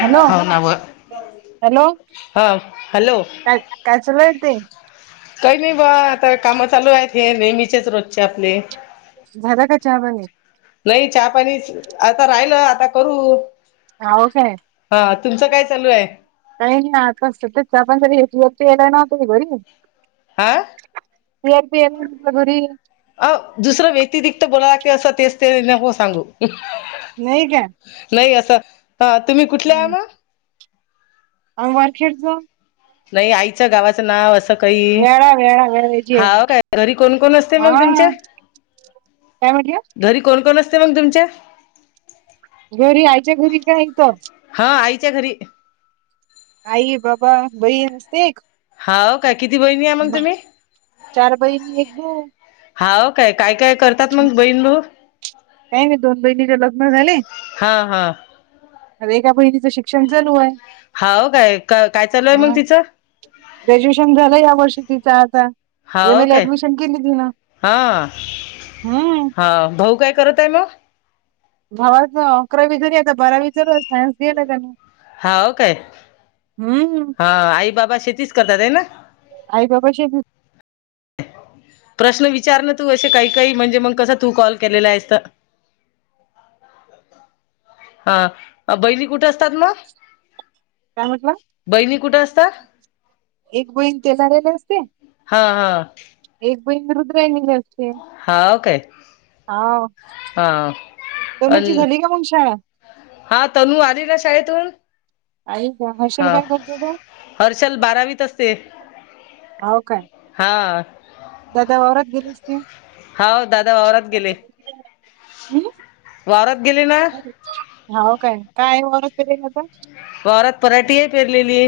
Hello हाव ना व हॅलो हा हॅलो काय काय चालू आहे ताई काही नाही बा आता काम चालू आहेत हे नेहमीचेच रोजचे आपले झालं का चहा पाणी नाही चहा पाणीच आता राहिलं आता करू हाव काय हा तुमचं काय चालू आहे काय नाय हा कसला पण जरी [inaudible] हा मी एकटी येते तुझ्या घरी अ दुसरं व्यतिरिक्त बोलाय लागते असं तेच ते नको सांगू नाही काय नाही आता तुम्ही कुठल्या हाय व? [unintelligible] वारखेडच. नाही आईच्या गावाचं नाव असं काही, वेळा वेळा वेळाची आहे हाव काय? घरी कोण कोण असते मग हा तुमच्या? काय म्हटला? घरी कोण कोण असते मग तुमच्या? घरी, आईच्या घरी का? इथं? हा, आईच्या घरी. आई, बाबा, बहीण असते एक. हाव काय? किती बहिणी आहे मग तुम्ही? चार बहिणी एक भाऊ हाव काय? काय काय करतात मग बहिणी, भाऊ? काही नाही, दोन बहिणीचे लग्न झाले. हा हा. एका बहिणीचं शिक्षण चालूय. हाव काय? काय चालू आहे मग तिचं? ग्रॅज्युएशन झालं या वर्षी तिचा आता. एम हाव ए ला काय? ऍडमिशन केली तिनं हं. [unintelligible] हा, भाऊ काय करत आहे मग? भावाच अकरावी झाली. आता बारावी चालूय. सायन्स घेल त्यांनी. हाव काय? हम्म. हा, आई, बाबा शेतीच करतात हे ना? आई बाबाशी प्रश्न विचारण तू असे, काही काही म्हणजे मग कसं तू कॉल केलेला आहेस त हा, बहिणी कुठे असतात मग? काय म्हटला? बहिणी कुठं असतात एक बहीण तेलाऱ्याला असते. हा हा एक बहीण रुद्रायणीला अस हाव काय? हा. तनू ची अन झाली का मंग शाळा? हा तनू आली ना शाळेतून. आई का हा हर्षल काय करते तो हर्षल बारावीत असते. हाव काय हा. दादा वावरात गेले असतील? हाव दादा वावरात गेले. हम्म? वावरात गेले ना हाव काय? काय वावरात पेरले आता? वावरात पराठीये पेरलेली.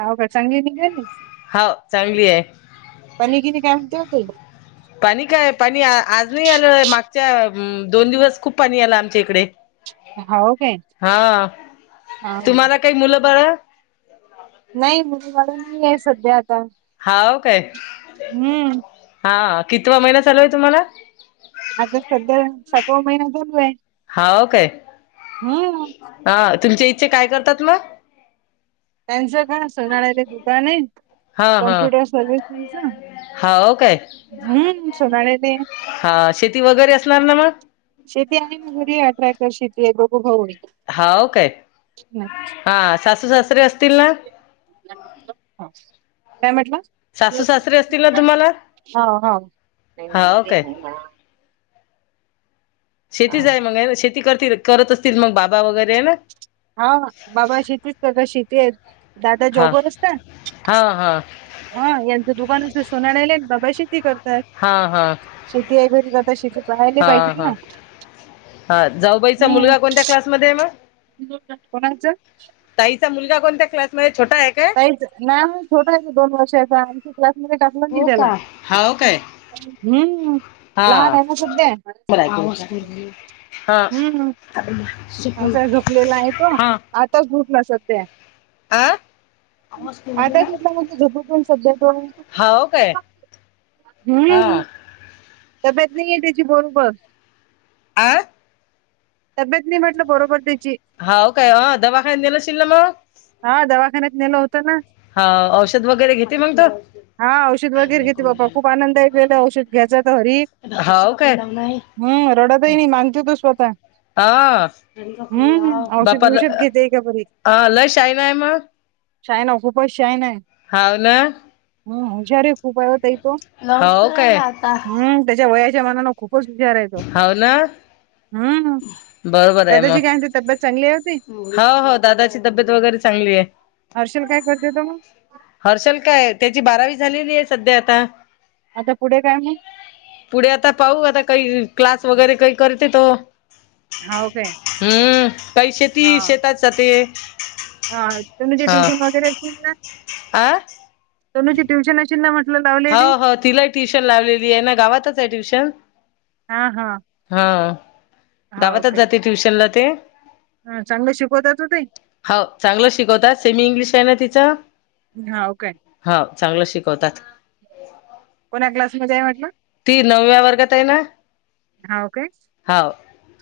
हाव काय? चांगली निघे [unintelligible] हाव, चांगलीय. पाणी गिनी काय [unintelligible] पाणी काय, पाणी आज नाही आलं. मागच्या दोन दिवस खूप पाणी आलं आमच्या इकडे. हाव काय? हा हा हा. तुम्हाला काही मुलं बाळ? नाही, मुलं वाढुन नाही आहे सध्या आता हाव, काय? हम्म हा कितवा महिना चालू आहे तुम्हाला. आता सध्या सातवा महिना चालू आहे. हो, काय? हम्म हा तुमच्या हिचे काय करतात मग? त्यांचं काय सोनराचं दुकान आहे. हा हा कॉम्प्युटर सर्व्हिसिंगचं हाव काय आणि सोनारचं. हा, शेती वगैरे असणार ना मग? शेती आहे ना, घरी आहे. ट्रॅक्टर, शेती आहे. दोघ भाऊ आहेत. हावं, काय हा? सासू-सासरे असतील ना? काय म्हटंला? सासू सासरे असतील ना तुम्हाला हा-हा. हाव काय शेतीच आहे मग ना? शेती करतील करत असतील मग, बाबा वगैरे आहे ना. हा, बाबा शेतीच करतात. शेती आहेत, दादा हा जॉबवर असतात. हा हा हा, यांचं दुकानच सोनाराचे. बाबा शेती करतय. हा हा शेती आहे घरी, तर आता शेती पाहायला हा पाहिजेत हा ना. हा, जाऊबाईचा हम्म मुलगा कोणत्या क्लासमध्ये आहे मग? कोणाचं? ताईचा मुलगा कोणत्या क्लासमध्ये? छोटा आहे का? नाही, छोटा आहे. दोन वर्षाचा. क्लासमध्ये टाकला नाही त्याला, हाव काय हम्म. लहान हा, आहे ना सध्या बरंय, हा. हम्म असा झोपलेला आहे तो. हा आत्ताच उठला सध्या, आ हं. आता उठला म्हणा. झुप पण सध्या तो, हाव काय हा हम्. तब्येत नाहीये त्याची बरोबर. आं. तब्येत नाही म्हटलं बरोबर त्याची. हाव, काय? अ, दवाखान्यात नेल असशील ना मग? हा, दवाखान्यात नेलं होत ना. हा, औषध वगैरे घेते मंग तो? हा, औषध वगैरे घेते. बाबा, खूप आनंदय गेलं औषध घ्यायच तर हरी. हावं, काय. हम, रडतही नाही. मागतो तू स्वतः. हा, हं, बापाला औषध-बिवषध घेते का बरी. हा लयं शहाणा नाय मग. शहाणा आहे, खूपच शहाणा आहे. हावं ना. हम्म, हुशार आहे खूप ओ, ताई तो. हो, काय. हम लं, त्याच्या वयाच्या मानाने खूपच हुशार आहे तो. हाव ना हम, दादाची काय ते तब्येत चांगली आहे होती. हो-हो, दादाची तब्येत वगैरे चांगली आहे. हर्षल, काय करतेेत मग? हर्षल काय, त्याची बारावी झालेली आहे सध्या आता. आता पुढे काय मग? पुढे आता पाहू, आता काही क्लास वगैरे काही करतेत. हाव काय? हम्म काही शेती हां, शेतात जाते. हां तर म्हणजे ट्युशन वगैरे असशील ना? आं तनुची ट्यूशन अशील ना मग? हाव हाव तिला ट्युशन लावलेली आहे ना गावातच आहे ट्युशन. हा हा हां गावातच जाते ट्युशनला ते. हां चांगले शिकवतात हो ते? हाव चांगलं शिकवतात सेमी इंग्लिश आहे ना तिचं. हाव काय? हाव चांगलंच शिकवतात. कोण्या क्लासमध्ये आहे म्हटलं? ती नवव्या वर्गात आहे ना. हाव काय? हाव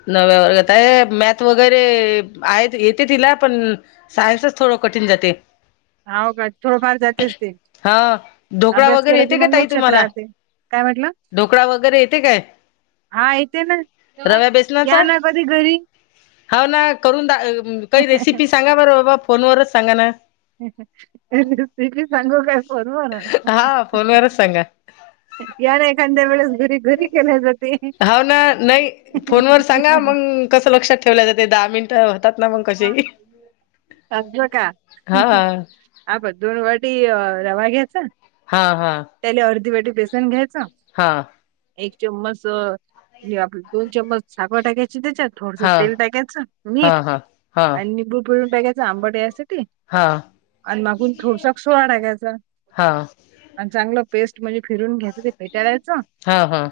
नवव्या वर्गात आहे मॅथ वगैरे आहेत येते तिला पण सायन्सच थोडं कठीण जाते. हाव का थोडंफार जातेच ते हा ढोकळा अभ्यास वगैरे केला की येते का मग ताई लक्षात तुम्हाला राहते. काय म्हटलं? ढोकळा वगैरे येते काय हा येते ना रव्या या बेसनाचा? ना कधी घरी हाव ना करून दा काही रेसिपी सांगा बरं बाबा फोनवरच सांगा ना. ती रेसिपी सांगू काय फोनवर? हा फोनवरच सांगा या ना एखांदे वेळेस घरी. घरी केल्या जाते हाव ना नाही फोनवर सांगा मंग. कसं लक्षात ठेवल्या जाते दहा मिनिटं? होतात ना मग कसे होय, अस का? हा आपण दोन वाटी रवा घ्यायचा. हां हां. त्याले अर्धी वाटी बेसन घ्यायचं. एक चम्मच हे आपली दोन चम्मच साखर टाकायची त्याच्यात. थोडसं हा तेल टाकायचं हा मीठ हा हा आणि निंबू पिळून टाकायचं आंबाट व्ह्यासाठी. हा आणि मागून थोडसा सोडा टाकायचा. हा आणि चांगलं पेस्ट म्हणजे फिरून घ्यायचं ते फेटाळायच हा हा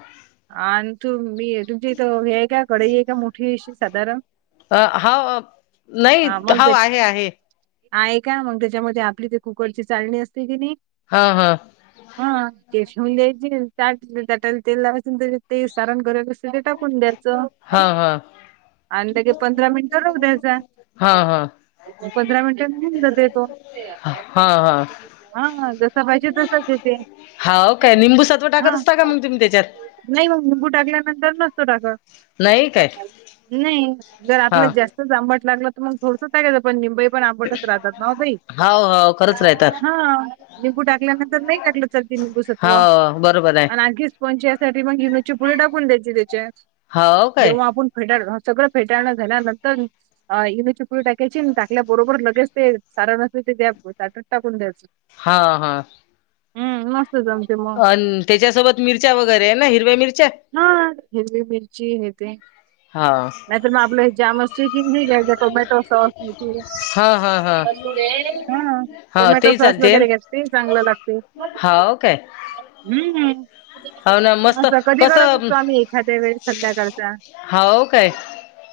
आण तुम मी तुमच्या इथं हे आहे का कडई आहे का मोठीशी साधारण? अ हाव नाही हा मग हाव ते आहे आहे. आहे का मग त्याच्यामध्ये आपली ते कुकरची चाळणी असते की नाही हां हां. हां ते ठेऊन द्यायचं त्यात ताटाला तेल लावायचं अन त्याच्यात ते सारण [unintelligible] त्यात टाकून द्यायचं हा हा आणि लगेच पंधरा मिनट राहू द्यायचा. हां हां. पंधरा मिनिटांनी होऊन जातोय तो. हां हां. हां जसां पाहिजे तसाच येते. हाव काय, लिंबूसत्व हा टाकत असता का मग तुम्ही त्याच्यात? नाही मग लिंबू टाकल्यानंतर नसतो टाकत, नाही काय नाही जर हा आपलं जास्त तच आंबट लागलं तर मग थोडसं टाकायचं पण निंबई पण आंबटच राहतात ना ताई. हाव हाव खरंच राहतात हा, मी गुडकल्या नंतर नाही टाकलो, चलते निंबू सत्व. हाव, बरोबर आहे. आणि आणखी स्पनजी यासाठी मग इनो ची फूडी टाकून द्यायची त्याच्यात. हाव काय. जेव्हा आपण फेटाळ नवं, सगळं फेटाळणं झाल्या नंतर अ इनोची पुडी टाकायची, टाकल्या बरोबर लगेच ते सारंन येतय त्या ताटात टाकून द्यायचं. हा-हा. हम्, मस्त जमतंय मग. अन् त्याच्यासोबत मिरच्या वगैरे आहे ना, हिरव्या मिरच्या. हा, हिरवी मिरची हे ते. हा. नाही तर मग आपल ए जाम असतोय किनि हेज टोमॅटो सॉस ही ती हा हा हा टाकू ते, हा. हा टोमॅटो तेही सॉस चालते वगैरे घेतली, चांगलं लागते, हाव हम्म. हाव ना, मस्त. बीगडच कसं असतो आम्ही एखाद्या वेळी संध्या काळचा. हाव काय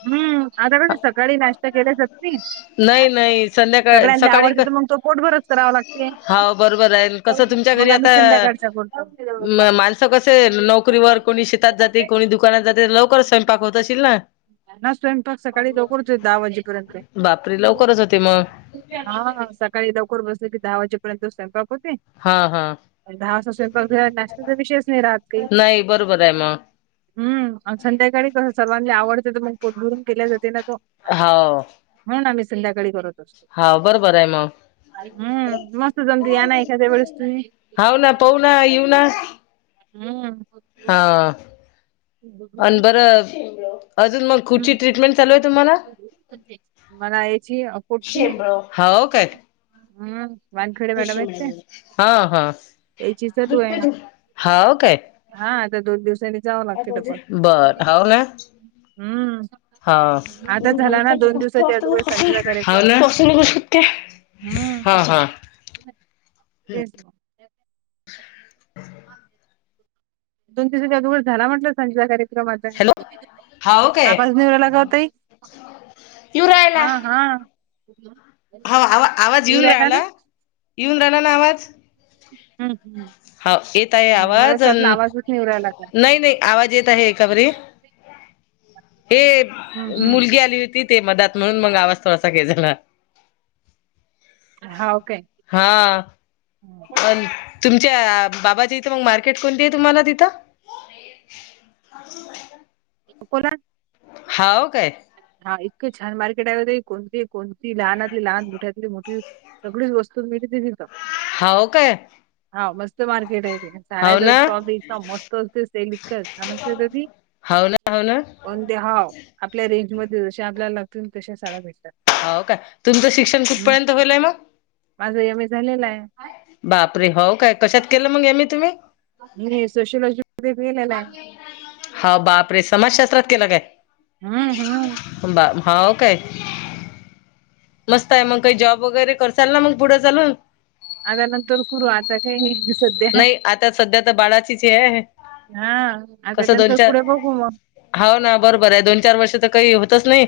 हम्म, आता कसं सकाळी नाश ते केलेच असतील, नाही नाही संध्याकाळ सगळ्यांना सकाळी आवडते क तर मग तो पोटभरच करावं लागते. हाव बरोबर आहे, कसं तुमच्या मग घरी आम्ही आता, संध्याकाळचा करतो माणसं कसं नोकरीवर कोणी शेतात जाते, कोणी दुकानात जाते, लवकरच स्वयंपाक होत असशील ना. ना स्वयंपाक सकाळी लवकर होतोय दहा वाजेपर्यंत ते बापरे, लवकरच होते म. हा, सकाळी लवकर बसले की दहा वाजेपर्यंत स्वयंपाक होते. हा हा दहा वाजता स्वयंपाक झाला, नाश्त्याचा विषयच नाही राहत काही. नाही बरोबर आहे मग हम्म, आणि संध्याकाळी कस सर्वांना आवडते तर मग पोटभरून केल्या जाते ना तो. हाव. म्हणून आम्ही संध्याकाळी करत. हाव बरोबर आहे मग हम्म, मस्त जमतं या ना एखाद्या वेळेस तुम्ही. हाव ना, पाहू ना, येऊ ना. हम्. हा. आणि बरं, अजून मग कुची हम्म ट्रीटमेंट चालूये तुम्हाला? मला हेची अ कुटची, हाव काय हम्म. वानखेडे मॅडम आहेत काय, हा हा त्याचीच डोळ्यान हाव हा, आता दोन दिवसांनी जावा काय बोललीस, बरं हाव ना. हम्म. हा, आता हाव झाला ना दोन दिवसाच्या अगोदर सांजेचा कार्यक्रम ना. हम्म हा-हा. तेच. दोन दिवसाच्या आदुगर झाला म्हटलं संजा करे क्रमात हाय, हॅलो हाव काय आवाज येऊ नाही राहिला ताई. हा-हा‌. हवं-हवं आवाज येऊन राहिला, येऊन राहिला ना आवाज. हम्म-हम्म. हा येत आहे हम मला आवाज असं वाटलं नाही आवाजच निेवरायलागत. नाही आवाज येत आहे का बरे [inaudible] हे मुलगी आली होती. ते मदात म्हणून मग आवाज थोडासा गेलेला. हावं काय? हा पण तुमच्या बाबाच्या इथे मग मार्केट कोणते आहे तुम्हाला तिथं? कोला हाव काय हा इतकं छान मार्केट आहे ना ते कोणती कोणती लहानतली लहान मोठ्यातली मोठी सगळीच वस्तू मिळती तिथ. हावो काय हा मस्त मार्केट आहे ते हाव साड्याचा ना स्टॉल इतका मस्त असते सेल इतकं छान असते ते ती हावणं हावणं पण ते हाव आपल्या रेंज मध्ये जशे आपल्याला लागतील तशा साड्या भेटतात. हाव काय तुमचं शिक्षण हम्म कुठपर्यंत होईले मग? माझं एम ए झालेलं आहे. बापरे हो काय कशात केलं मंग ए मे तुम्ही? मी सोशलॉजी मध्ये केलेलं आहे. हा बाप रे समाजशास्त्रात केला काय? हम हम्म बर ही काय? मस्त आहे मग काही जॉब वगैरे करचाल ना मंग पुढे चालून. आल्या नंतर करू आता काय नाही. सध्या नाही आता सध्या तर बाळाचीच हे आहे. हा अग नंतर पुढ बघू म हो ना बरोबर आहे दोन चार वर्ष तर काही होतच नाही.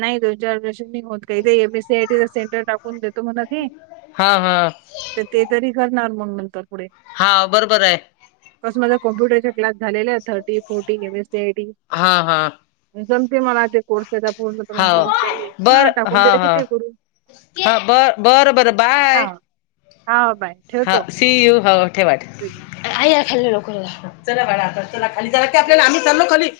नाय दोन चार [unintelligible] होत काही ते M S C I T centre टाकू कोन देतो मला ते, हा हा ते तरी करणार मंग नंतर पुढे. हा बरोबर आहे. कस माझा कॉम्प्युटरचा क्लास झालेला आहे thirty forty M S C I T हा हा मजतंय मला ते कोर्स त्याजा पूर्ण तर म्हटलं हाव मग त्यानी ह बर टाकून हा दिलं कि हा ते करू. हा ब-बरं बरं हा बाय. हा बाय ह ठेवतो सी यू हो ठेवा ठेवा आई ह्याला खाली लवकर जा चला बाळा आता चला खाली चला की आपल्याला आम्ही चाललो खाली.